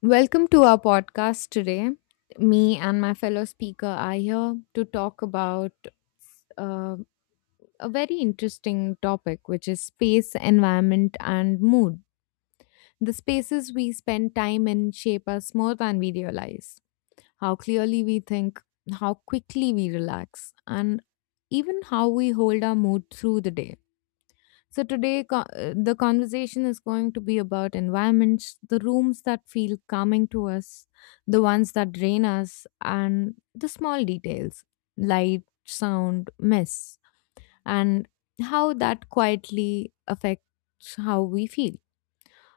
Welcome to our podcast today. Me and my fellow speaker are here to talk about uh, a very interesting topic, which is space, environment, and mood. The spaces we spend time in shape us more than we realize. How clearly we think, how quickly we relax, and even how we hold our mood through the day. So today, the conversation is going to be about environments, the rooms that feel calming to us, the ones that drain us, and the small details: light, sound, mess, and how that quietly affects how we feel.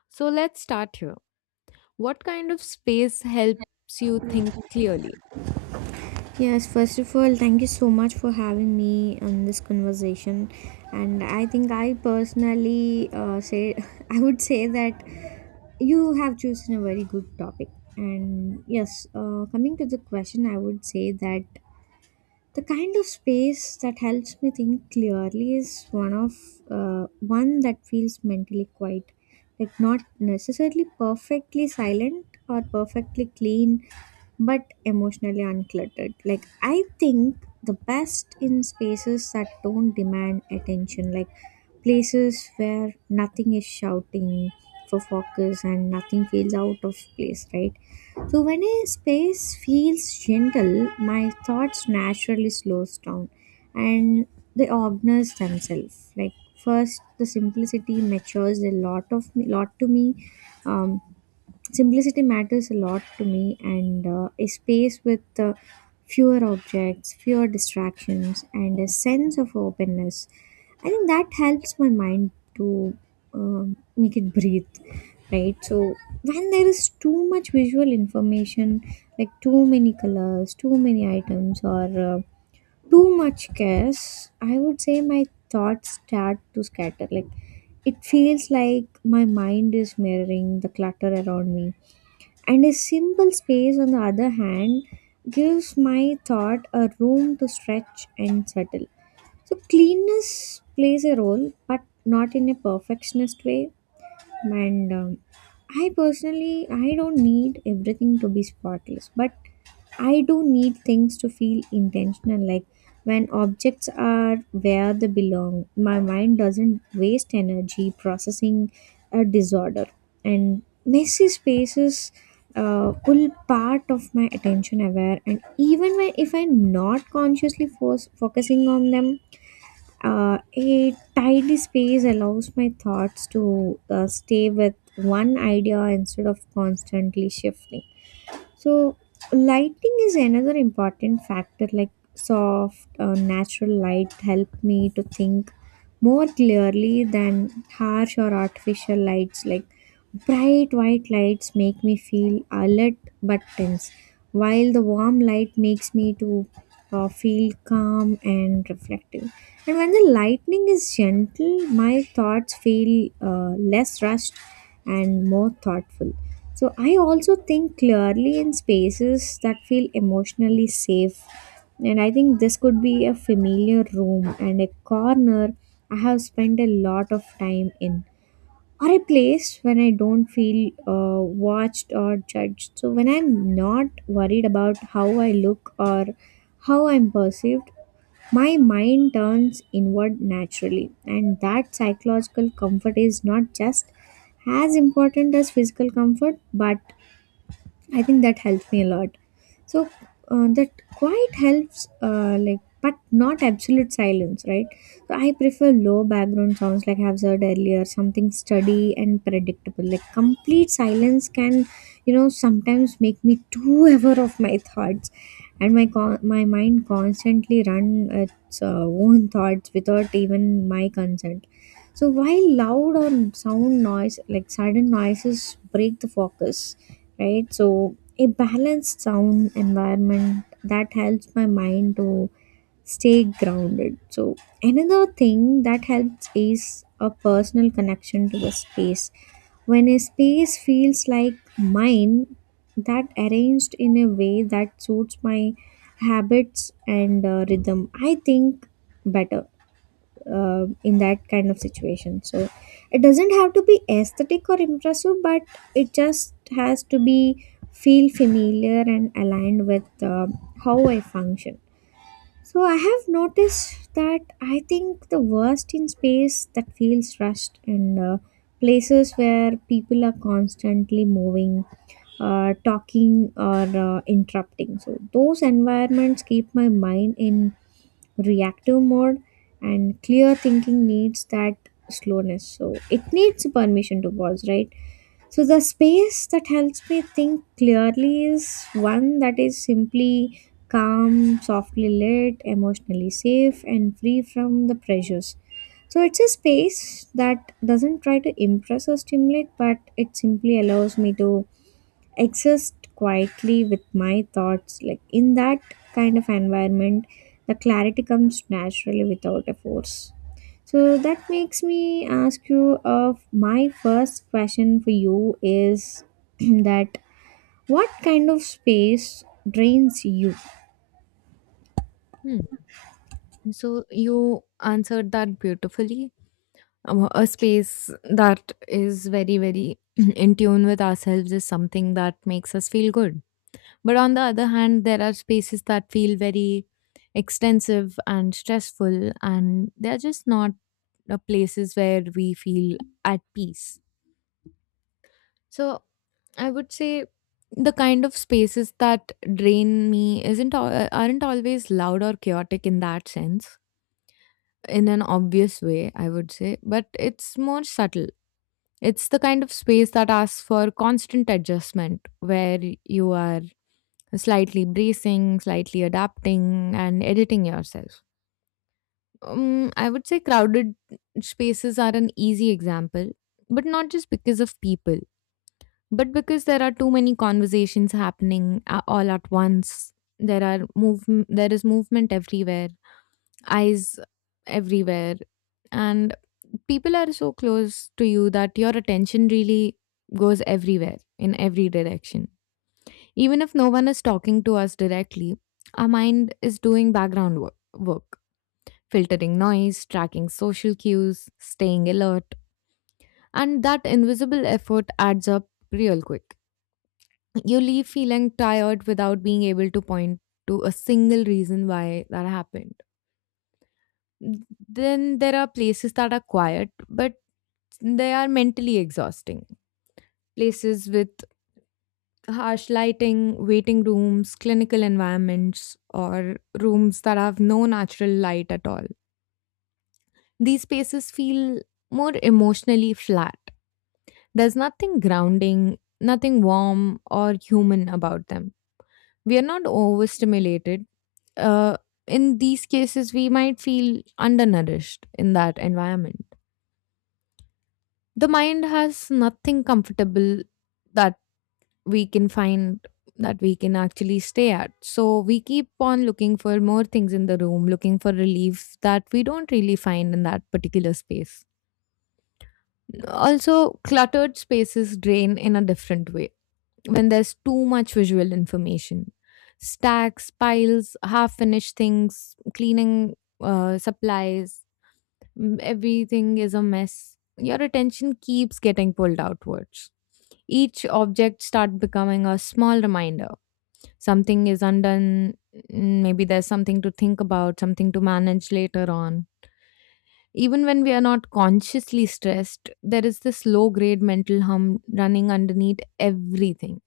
So let's start here. What kind of space helps you think clearly? Yes, first of all, thank you so much for having me on this conversation. And I think I personally say I would say that you have chosen a very good topic. And yes, coming to the question, I would say that the kind of space that helps me think clearly is one that feels mentally quiet, like not necessarily perfectly silent or perfectly clean but emotionally uncluttered. Like, I think the best in spaces that don't demand attention, like places where nothing is shouting for focus and nothing feels out of place, right? So, when a space feels gentle, my thoughts naturally slows down and they organize themselves. Like, first, the simplicity matures a lot of me, lot to me. Um, Simplicity matters a lot to me, and a space with fewer objects, fewer distractions, and a sense of openness. I think that helps my mind to make it breathe, right? So, when there is too much visual information, like too many colors, too many items, or uh, too much chaos, I would say my thoughts start to scatter. Like, it feels like my mind is mirroring the clutter around me, and a simple space on the other hand gives my thought a room to stretch and settle. So cleanness plays a role but not in a perfectionist way, and I personally, I don't need everything to be spotless, but I do need things to feel intentional. Like when objects are where they belong, my mind doesn't waste energy processing a disorder. And messy spaces pull part of my attention aware, and even when, if I'm not focusing on them, a tidy space allows my thoughts to stay with one idea instead of constantly shifting. So, lighting is another important factor, like soft, natural light help me to think more clearly than harsh or artificial lights. Like bright white lights make me feel alert but tense, while the warm light makes me to feel calm and reflective. And when the lightning is gentle, my thoughts feel less rushed and more thoughtful. So I also think clearly in spaces that feel emotionally safe, and I think this could be a familiar room and a corner I have spent a lot of time in, or a place when I don't feel watched or judged. So when I'm not worried about how I look or how I'm perceived, my mind turns inward naturally, and that psychological comfort is not just as important as physical comfort, but I think that helps me a lot. So that quiet helps, like, but not absolute silence, right? So I prefer low background sounds, like I've said earlier, something steady and predictable. Like complete silence can, you know, sometimes make me too aware of my thoughts, and my mind constantly run its own thoughts without even my consent. So while loud or sound noise, like sudden noises, break the focus, right? So, a balanced sound environment that helps my mind to stay grounded. So, another thing that helps is a personal connection to the space. When a space feels like mine, that arranged in a way that suits my habits and rhythm, I think better in that kind of situation. So it doesn't have to be aesthetic or impressive, but it just has to be feel familiar and aligned with how I function. So I have noticed that I think the worst in space that feels rushed, and places where people are constantly moving, talking or interrupting. So those environments keep my mind in reactive mode, and clear thinking needs that slowness, so it needs permission to pause, right? So the space that helps me think clearly is one that is simply calm, softly lit, emotionally safe, and free from the pressures. So it's a space that doesn't try to impress or stimulate, but it simply allows me to exist quietly with my thoughts. Like in that kind of environment, the clarity comes naturally without a force. So that makes me ask you of my first question for you is that what kind of space drains you? Hmm. So you answered that beautifully. A space that is very in tune with ourselves is something that makes us feel good, but on the other hand there are spaces that feel very extensive and stressful, and they're just not the places where we feel at peace. So I would say the kind of spaces that drain me isn't al- aren't always loud or chaotic in that sense, in an obvious way, I would say, but it's more subtle. It's the kind of space that asks for constant adjustment, where you are slightly bracing, slightly adapting, and editing yourself. I would say crowded spaces are an easy example, but not just because of people, but because there are too many conversations happening all at once. There are move. There is movement everywhere, eyes everywhere, and people are so close to you that your attention really goes everywhere in every direction. Even if no one is talking to us directly, our mind is doing background work, filtering noise, tracking social cues, staying alert, and that invisible effort adds up real quick. You leave feeling tired without being able to point to a single reason why that happened. Then there are places that are quiet, but they are mentally exhausting, places with harsh lighting, waiting rooms, clinical environments, or rooms that have no natural light at all. These spaces feel more emotionally flat. There's nothing grounding, nothing warm or human about them. We are not overstimulated. Uh, in these cases, we might feel undernourished in that environment. The mind has nothing comfortable that we can find we can actually stay at. So we keep on looking for more things in the room, looking for relief that we don't really find in that particular space. Also, cluttered spaces drain in a different way when there's too much visual information. Stacks, piles, half finished things, cleaning supplies, everything is a mess. Your attention keeps getting pulled outwards. Each object start becoming a small reminder something is undone, maybe there's something to think about, something to manage later on. Even when we are not consciously stressed, there is this low grade mental hum running underneath everything,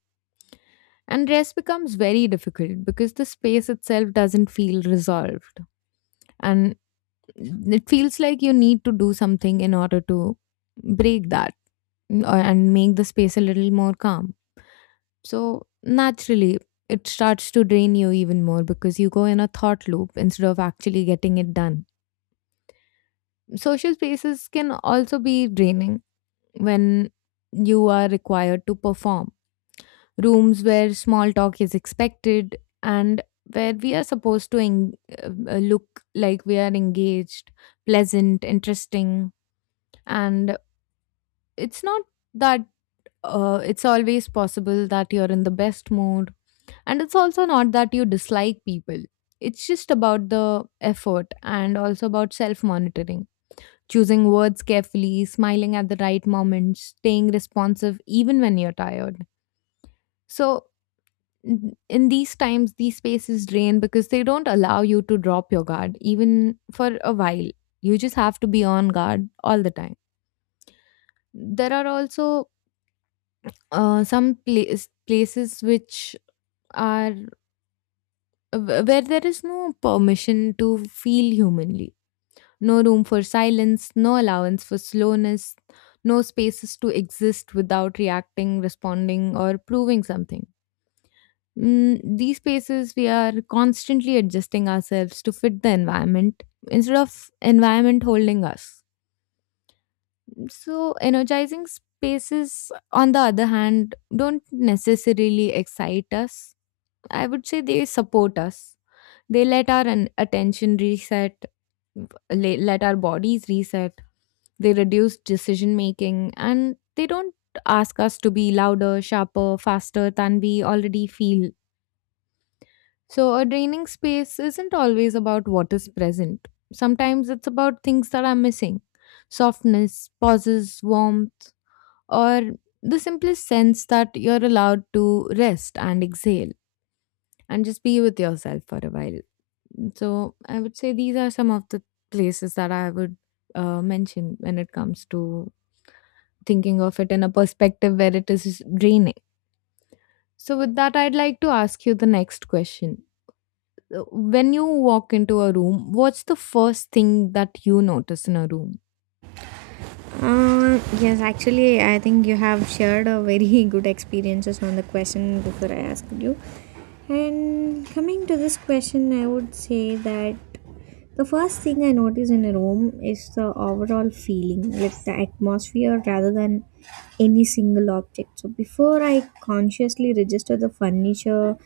and rest becomes very difficult because the space itself doesn't feel resolved, and it feels like you need to do something in order to break that, and make the space a little more calm. So naturally, it starts to drain you even more because you go in a thought loop instead of actually getting it done. Social spaces can also be draining when you are required to perform. Rooms where small talk is expected and where we are supposed to look like we are engaged, pleasant, interesting, and it's not that it's always possible that you're in the best mood. And it's also not that you dislike people, it's just about the effort and also about self monitoring. Choosing words carefully, smiling at the right moments, staying responsive even when you're tired. So, in these times, these spaces drain because they don't allow you to drop your guard, even for a while. You just have to be on guard all the time. There are also places which are where there is no permission to feel humanly, no room for silence, no allowance for slowness, no spaces to exist without reacting, responding, or proving something. These spaces, we are constantly adjusting ourselves to fit the environment instead of environment holding us. So, energizing spaces, on the other hand, don't necessarily excite us. I would say they support us. They let our attention reset, let our bodies reset. They reduce decision making and they don't ask us to be louder, sharper, faster than we already feel. So, a draining space isn't always about what is present. Sometimes it's about things that are missing: softness, pauses, warmth, or the simplest sense that you're allowed to rest and exhale and just be with yourself for a while. So I would say these are some of the places that I would mention when it comes to thinking of it in a perspective where it is draining. So with that, I'd like to ask you the next question. When you walk into a room, what's the first thing that you notice in a room? Yes, actually I think you have shared a very good experiences on the question before I asked you. And coming to this question, I would say that the first thing I notice in a room is the overall feeling, like the atmosphere rather than any single object. So before I consciously register the furniture,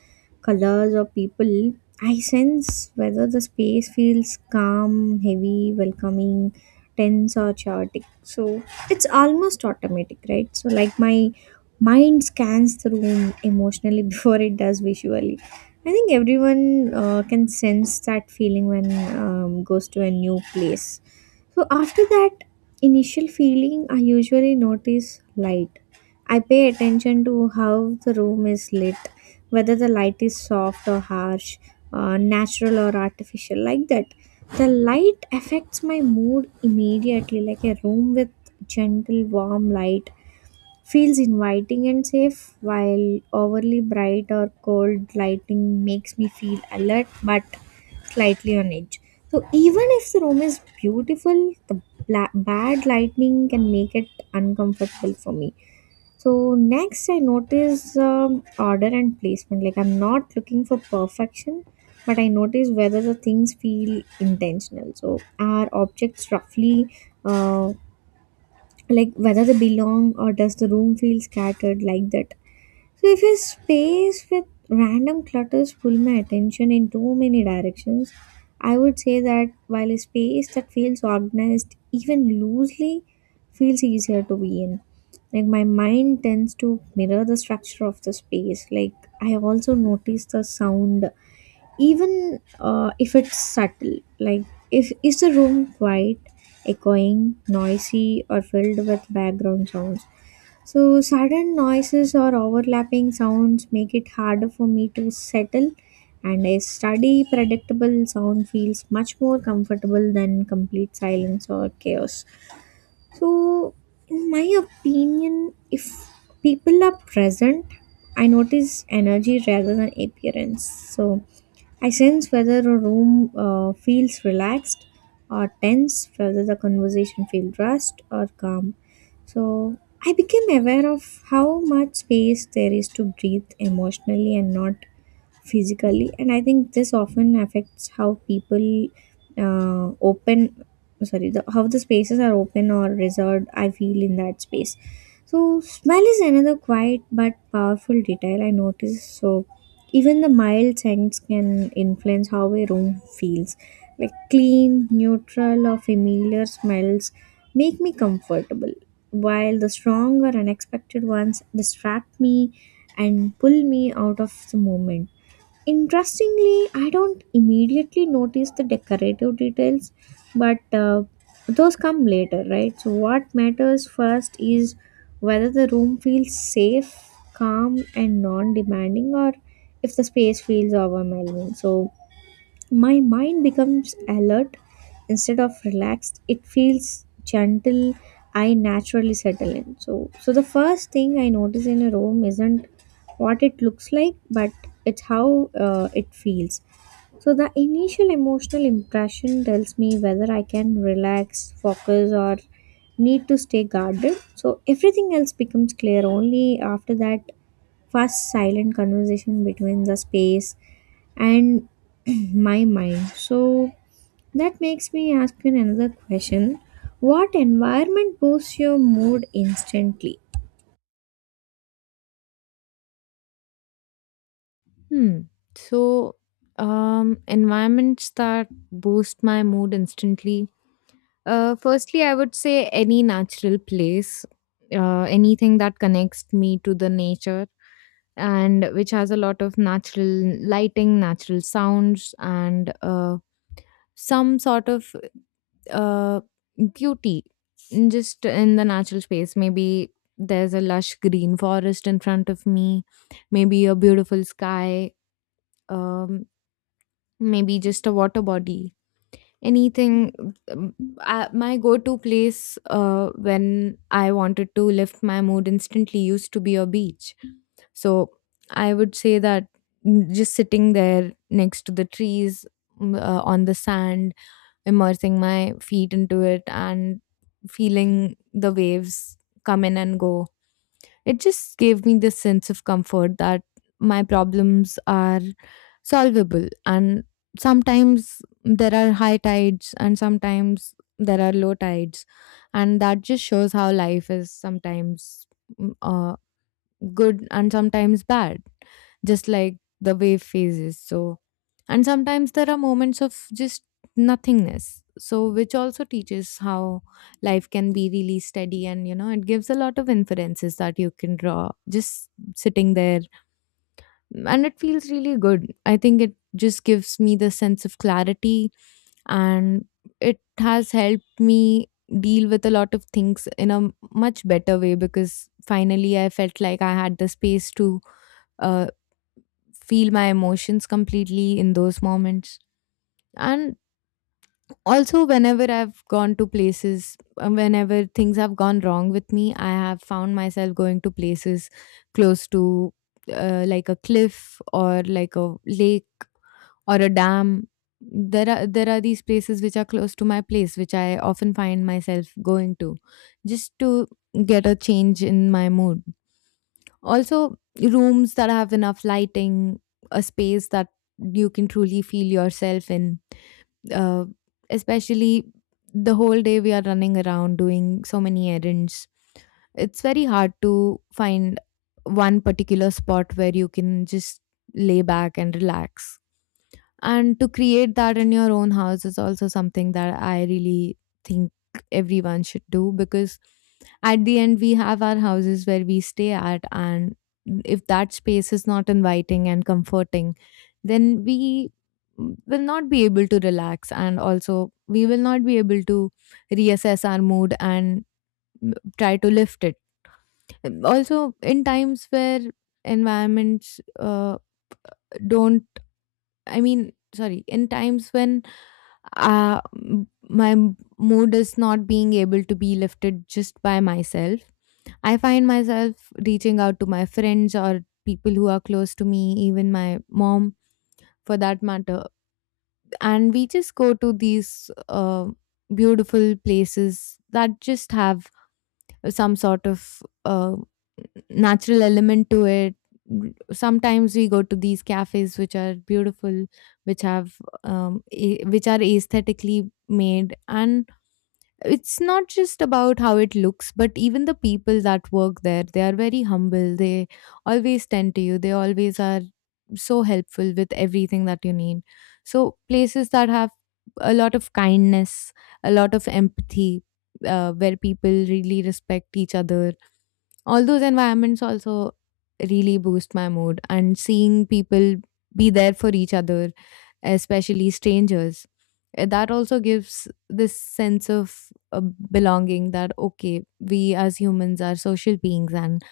colors, or people, I sense whether the space feels calm, heavy, welcoming, tense, or chaotic. So it's almost automatic, right? So, like, my mind scans the room emotionally before it does visually. I think everyone can sense that feeling when goes to a new place. So after that, initial feeling I usually notice light. I pay attention to how the room is lit, whether the light is soft or harsh, natural or artificial, like that. The light affects my mood immediately, like a room with gentle, warm light feels inviting and safe, while overly bright or cold lighting makes me feel alert but slightly on edge. So even if the room is beautiful, the bad lighting can make it uncomfortable for me. So next, I notice order and placement. Like I'm not looking for perfection, but I notice whether the things feel intentional. So are objects roughly uh, like whether they belong, or does the room feel scattered like that? So if a space with random clutters pull my attention in too many directions, I would say that while a space that feels organized even loosely feels easier to be in. Like my mind tends to mirror the structure of the space. Like I also notice the sound, even if it's subtle. Like if is the room quiet, echoing, noisy, or filled with background sounds, so sudden noises or overlapping sounds make it harder for me to settle, and a steady, predictable sound feels much more comfortable than complete silence or chaos. So, in my opinion, if people are present, I notice energy rather than appearance. So, I sense whether a room feels relaxed or tense, whether the conversation feels rushed or calm. So I became aware of how much space there is to breathe emotionally and not physically, and I think this often affects how people uh, open how the spaces are open or reserved I feel in that space. So smell is another quiet but powerful detail I notice. So even the mild scents can influence how a room feels. Like clean, neutral or familiar smells make me comfortable, while the strong or unexpected ones distract me and pull me out of the moment. Interestingly, I don't immediately notice the decorative details, but those come later, right? So, what matters first is whether the room feels safe, calm, and non demanding, or if the space feels overwhelming. So, my mind becomes alert instead of relaxed. It feels gentle. I naturally settle in. So, so the first thing I notice in a room isn't what it looks like, but it's how it feels. So the initial emotional impression tells me whether I can relax, focus, or need to stay guarded. So everything else becomes clear only after that first silent conversation between the space and my mind. So that makes me ask you another question. What environment boosts your mood instantly? Hmm. So, environments that boost my mood instantly. Firstly, I would say any natural place, anything that connects me to the nature and which has a lot of natural lighting, natural sounds, and some sort of uh, beauty just in the natural space. Maybe there's a lush green forest in front of me, maybe a beautiful sky, um, maybe just a water body. Anything. My go to place when I wanted to lift my mood instantly used to be a beach. So I would say that, just sitting there next to the trees, on the sand, immersing my feet into it and feeling the waves come in and go, it just gave me this sense of comfort that my problems are solvable. And sometimes there are high tides, and sometimes there are low tides. And that just shows how life is sometimes good and sometimes bad, just like the wave phases. So, and sometimes there are moments of just nothingness. So, which also teaches how life can be really steady, and you know, it gives a lot of inferences that you can draw just sitting there, and it feels really good. I think it just gives me the sense of clarity, and it has helped me deal with a lot of things in a much better way, because finally I felt like I had the space to uh, feel my emotions completely in those moments. And also, whenever I've gone to places, whenever things have gone wrong with me, I have found myself going to places close to like a cliff or like a lake or a dam. There are these places which are close to my place, which I often find myself going to, just to get a change in my mood. Also, rooms that have enough lighting, a space that you can truly feel yourself in. Uh, Especially, the whole day we are running around doing so many errands. It's very hard to find one particular spot where you can just lay back and relax. And to create that in your own house is also something that I really think everyone should do, because at the end we have our houses where we stay at, and if that space is not inviting and comforting, then we will not be able to relax, and also we will not be able to reassess our mood and try to lift it. Also, in times where environments don't I mean sorry in times when my mood is not being able to be lifted just by myself, I find myself reaching out to my friends or people who are close to me, even my mom for that matter. And we just go to these beautiful places that just have some sort of natural element to it. Sometimes we go to these cafes which are beautiful, which have which are aesthetically made, and it's not just about how it looks, but even the people that work there, they are very humble. They always tend to you they always are so helpful with everything that you need. So places that have a lot of kindness, a lot of empathy, where people really respect each other, all those environments also really boost my mood. And seeing people be there for each other, especially strangers, that also gives this sense of uh, belonging, that okay, we as humans are social beings, and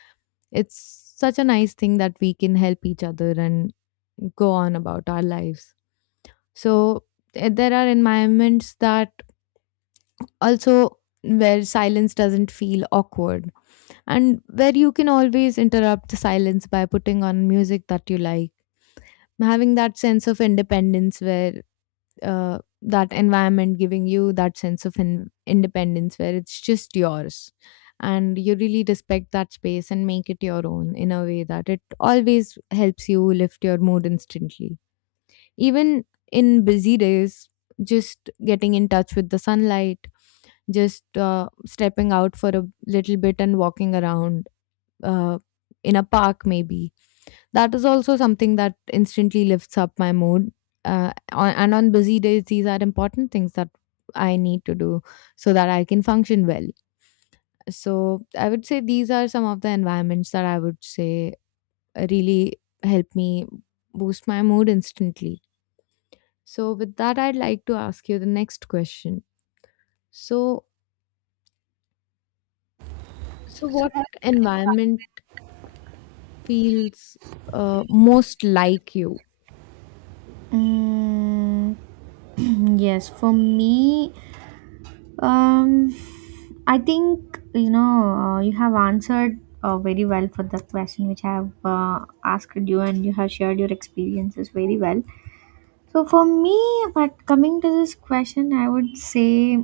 it's such a nice thing that we can help each other and go on about our lives. So there are environments that also where silence doesn't feel awkward, and where you can always interrupt the silence by putting on music that you like, having that sense of independence where that environment giving you that sense of independence where it's just yours, and you really respect that space and make it your own in a way that it always helps you lift your mood instantly. Even in busy days, just getting in touch with the sunlight, just stepping out for a little bit and walking around, uh, in a park maybe, that is also something that instantly lifts up my mood. And on busy days, these are important things that I need to do so that I can function well. So I would say these are some of the environments that I would say really help me boost my mood instantly. So with that, I'd like to ask you the next question. So so what environment feels most like you? Mm, yes, for me, Um, I think, you know, you have answered very well for the question which I have asked you, and you have shared your experiences very well. So for me, but coming to this question, I would say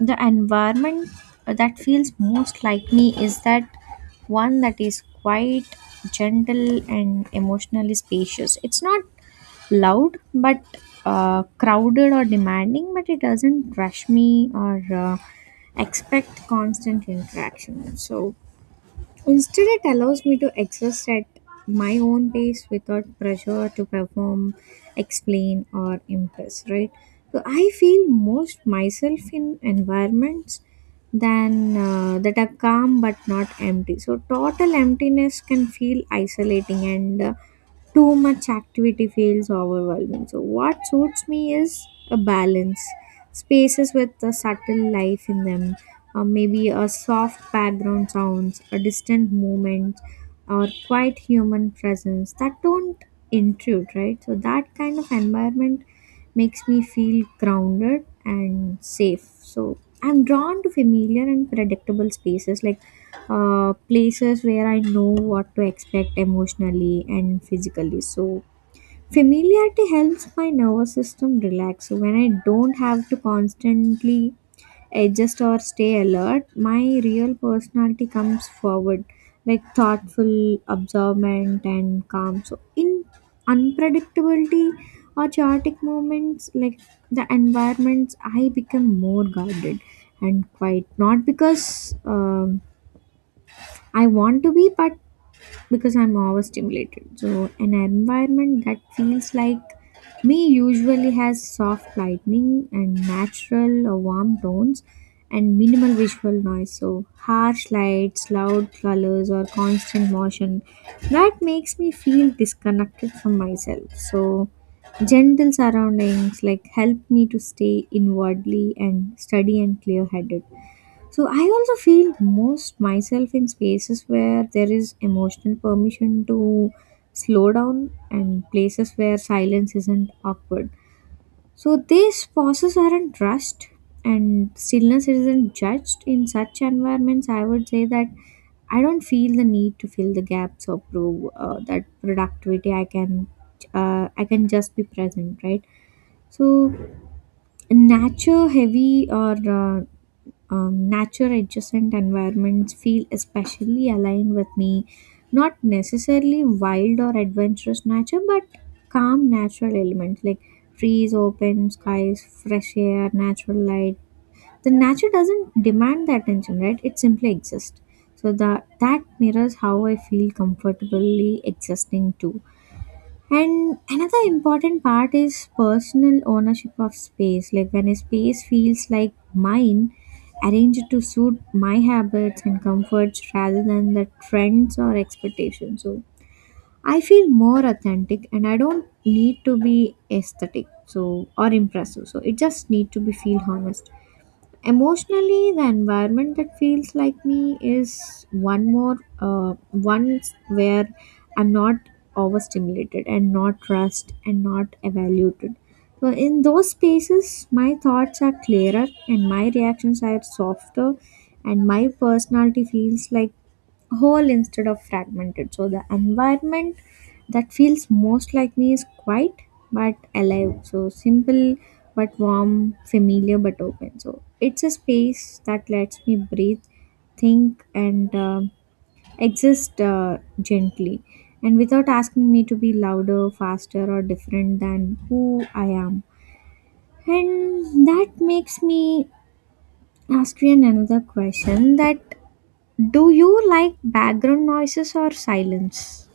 the environment that feels most like me is that one that is quite gentle and emotionally spacious. It's not loud but crowded or demanding, but it doesn't rush me or expect constant interaction. So instead, it allows me to exist at my own pace without pressure to perform, explain, or impress, right? So I feel most myself in environments than that are calm but not empty. So total emptiness can feel isolating, and too much activity feels overwhelming. So, what suits me is a balance, spaces with a subtle life in them, or maybe a soft background sounds, a distant movement, or quiet human presence that don't intrude, right? So, that kind of environment makes me feel grounded and safe. So, I'm drawn to familiar and predictable spaces, like places where I know what to expect emotionally and physically. So, familiarity helps my nervous system relax. So, when I don't have to constantly adjust or stay alert, my real personality comes forward, like thoughtful, observant, and calm. So, in unpredictability or chaotic moments, like the environments, I become more guarded and quiet. Not because I want to be, but because I'm overstimulated. So, an environment that feels like me usually has soft lighting and natural or warm tones and minimal visual noise. So, harsh lights, loud colors, or constant motion, that makes me feel disconnected from myself. So, gentle surroundings like help me to stay inwardly and steady and clear headed. So I also feel most myself in spaces where there is emotional permission to slow down, and places where silence isn't awkward. So these pauses aren't rushed and stillness isn't judged in such environments. I would say that I don't feel the need to fill the gaps or prove that productivity. I can just be present, right? So nature heavy or nature adjacent environments feel especially aligned with me, not necessarily wild or adventurous nature, but calm natural elements like trees, open skies, fresh air, natural light. The nature doesn't demand the attention, right? It simply exists. So that mirrors how I feel comfortably existing too. And another important part is personal ownership of space. Like when a space feels like mine, arranged to suit my habits and comforts rather than the trends or expectations. So I feel more authentic, and I don't need to be aesthetic so or impressive. So it just need to be feel honest. Emotionally, the environment that feels like me is one where I'm not overstimulated and not rushed and not evaluated. So in those spaces my thoughts are clearer and my reactions are softer and my personality feels like whole instead of fragmented. So the environment that feels most like me is quiet but alive, so simple but warm, familiar but open. So it's a space that lets me breathe, think, and exist gently, and without asking me to be louder, faster, or different than who I am. And that makes me ask you another question, that do you like background noises or silence?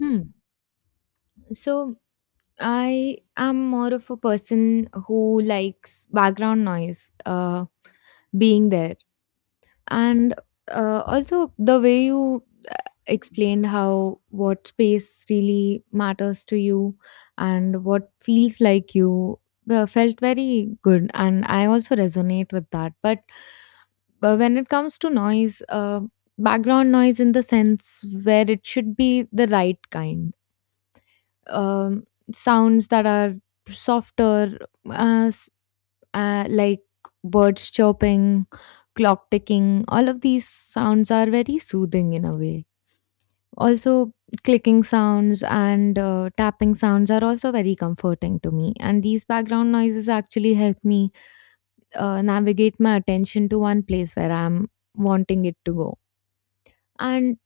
Hmm. So I am more of a person who likes background noise being there. And also, the way you explained how, what space really matters to you and what feels like you, felt very good. And I also resonate with that. But when it comes to noise, background noise, in the sense where it should be the right kind, um, sounds that are softer, uh, s- like birds chirping, clock ticking. All of these sounds are very soothing in a way. Also, clicking sounds and tapping sounds are also very comforting to me. And these background noises actually help me navigate my attention to one place where I'm wanting it to go. And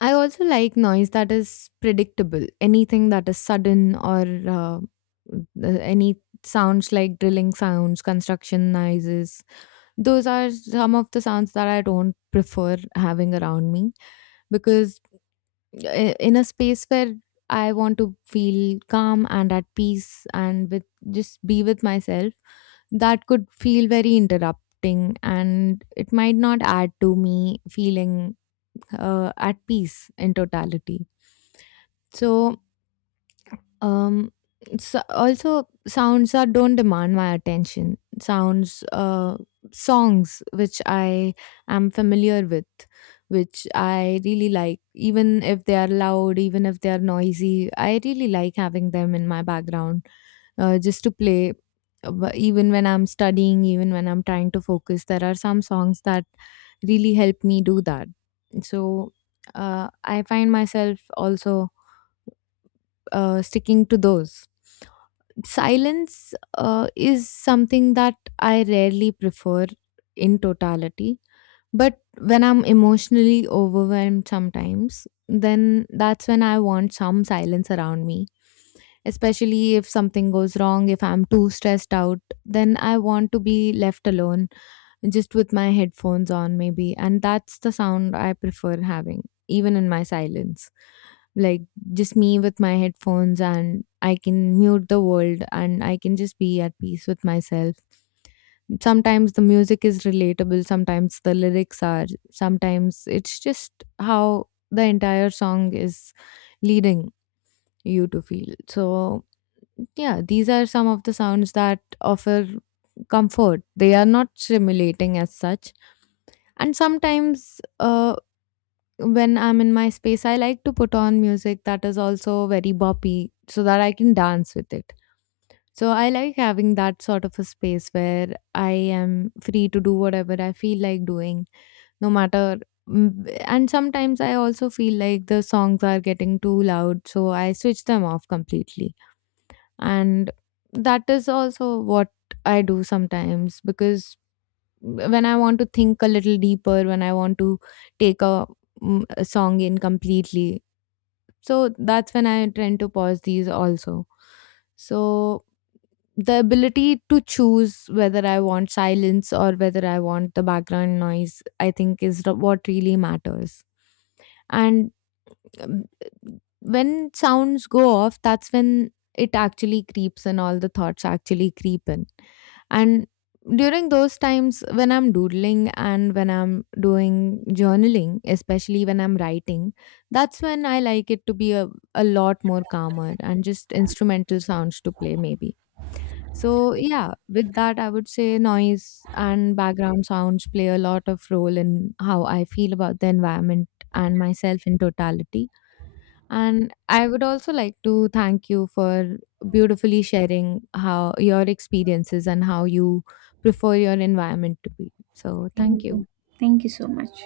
I also like noise that is predictable. Anything that is sudden or any sounds like drilling sounds, construction noises, those are some of the sounds that I don't prefer having around me, because in a space where I want to feel calm and at peace and with, just be with myself, that could feel very interrupting and it might not add to me feeling at peace in totality. So um, it's also sounds that don't demand my attention. Sounds, songs which I am familiar with, which I really like, even if they are loud, even if they are noisy. I really like having them in my background, just to play. Even when I'm studying, even when I'm trying to focus, there are some songs that really help me do that. So, I find myself also sticking to those. Silence is something that I rarely prefer in totality. But when I'm emotionally overwhelmed sometimes, then that's when I want some silence around me. Especially if something goes wrong, if I'm too stressed out, then I want to be left alone, just with my headphones on maybe, and that's the sound I prefer having even in my silence. Like, just me with my headphones, and I can mute the world and I can just be at peace with myself. Sometimes the music is relatable, sometimes the lyrics are, sometimes it's just how the entire song is leading you to feel. So yeah, these are some of the sounds that offer comfort. They are not stimulating as such. And sometimes, when I'm in my space, I like to put on music that is also very boppy so that I can dance with it. So I like having that sort of a space where I am free to do whatever I feel like doing, no matter. mm, And sometimes I also feel like the songs are getting too loud, so I switch them off completely. And that is also what I do sometimes, because when I want to think a little deeper, when I want to take a, a song in completely. So that's when I tend to pause these also. So the ability to choose whether I want silence or whether I want the background noise, I think, is what really matters. And um, when sounds go off, that's when it actually creeps in, all the thoughts actually creep in. And during those times, when I'm doodling and when I'm doing journaling, especially when I'm writing, that's when I like it to be a lot more calmer, and just instrumental sounds to play, maybe. So, yeah, with that, I would say noise and background sounds play a lot of role in how I feel about the environment and myself in totality. And I would also like to thank you for beautifully sharing how your experiences and how you prefer your environment to be. So, Thank thank you, you. thank you so much.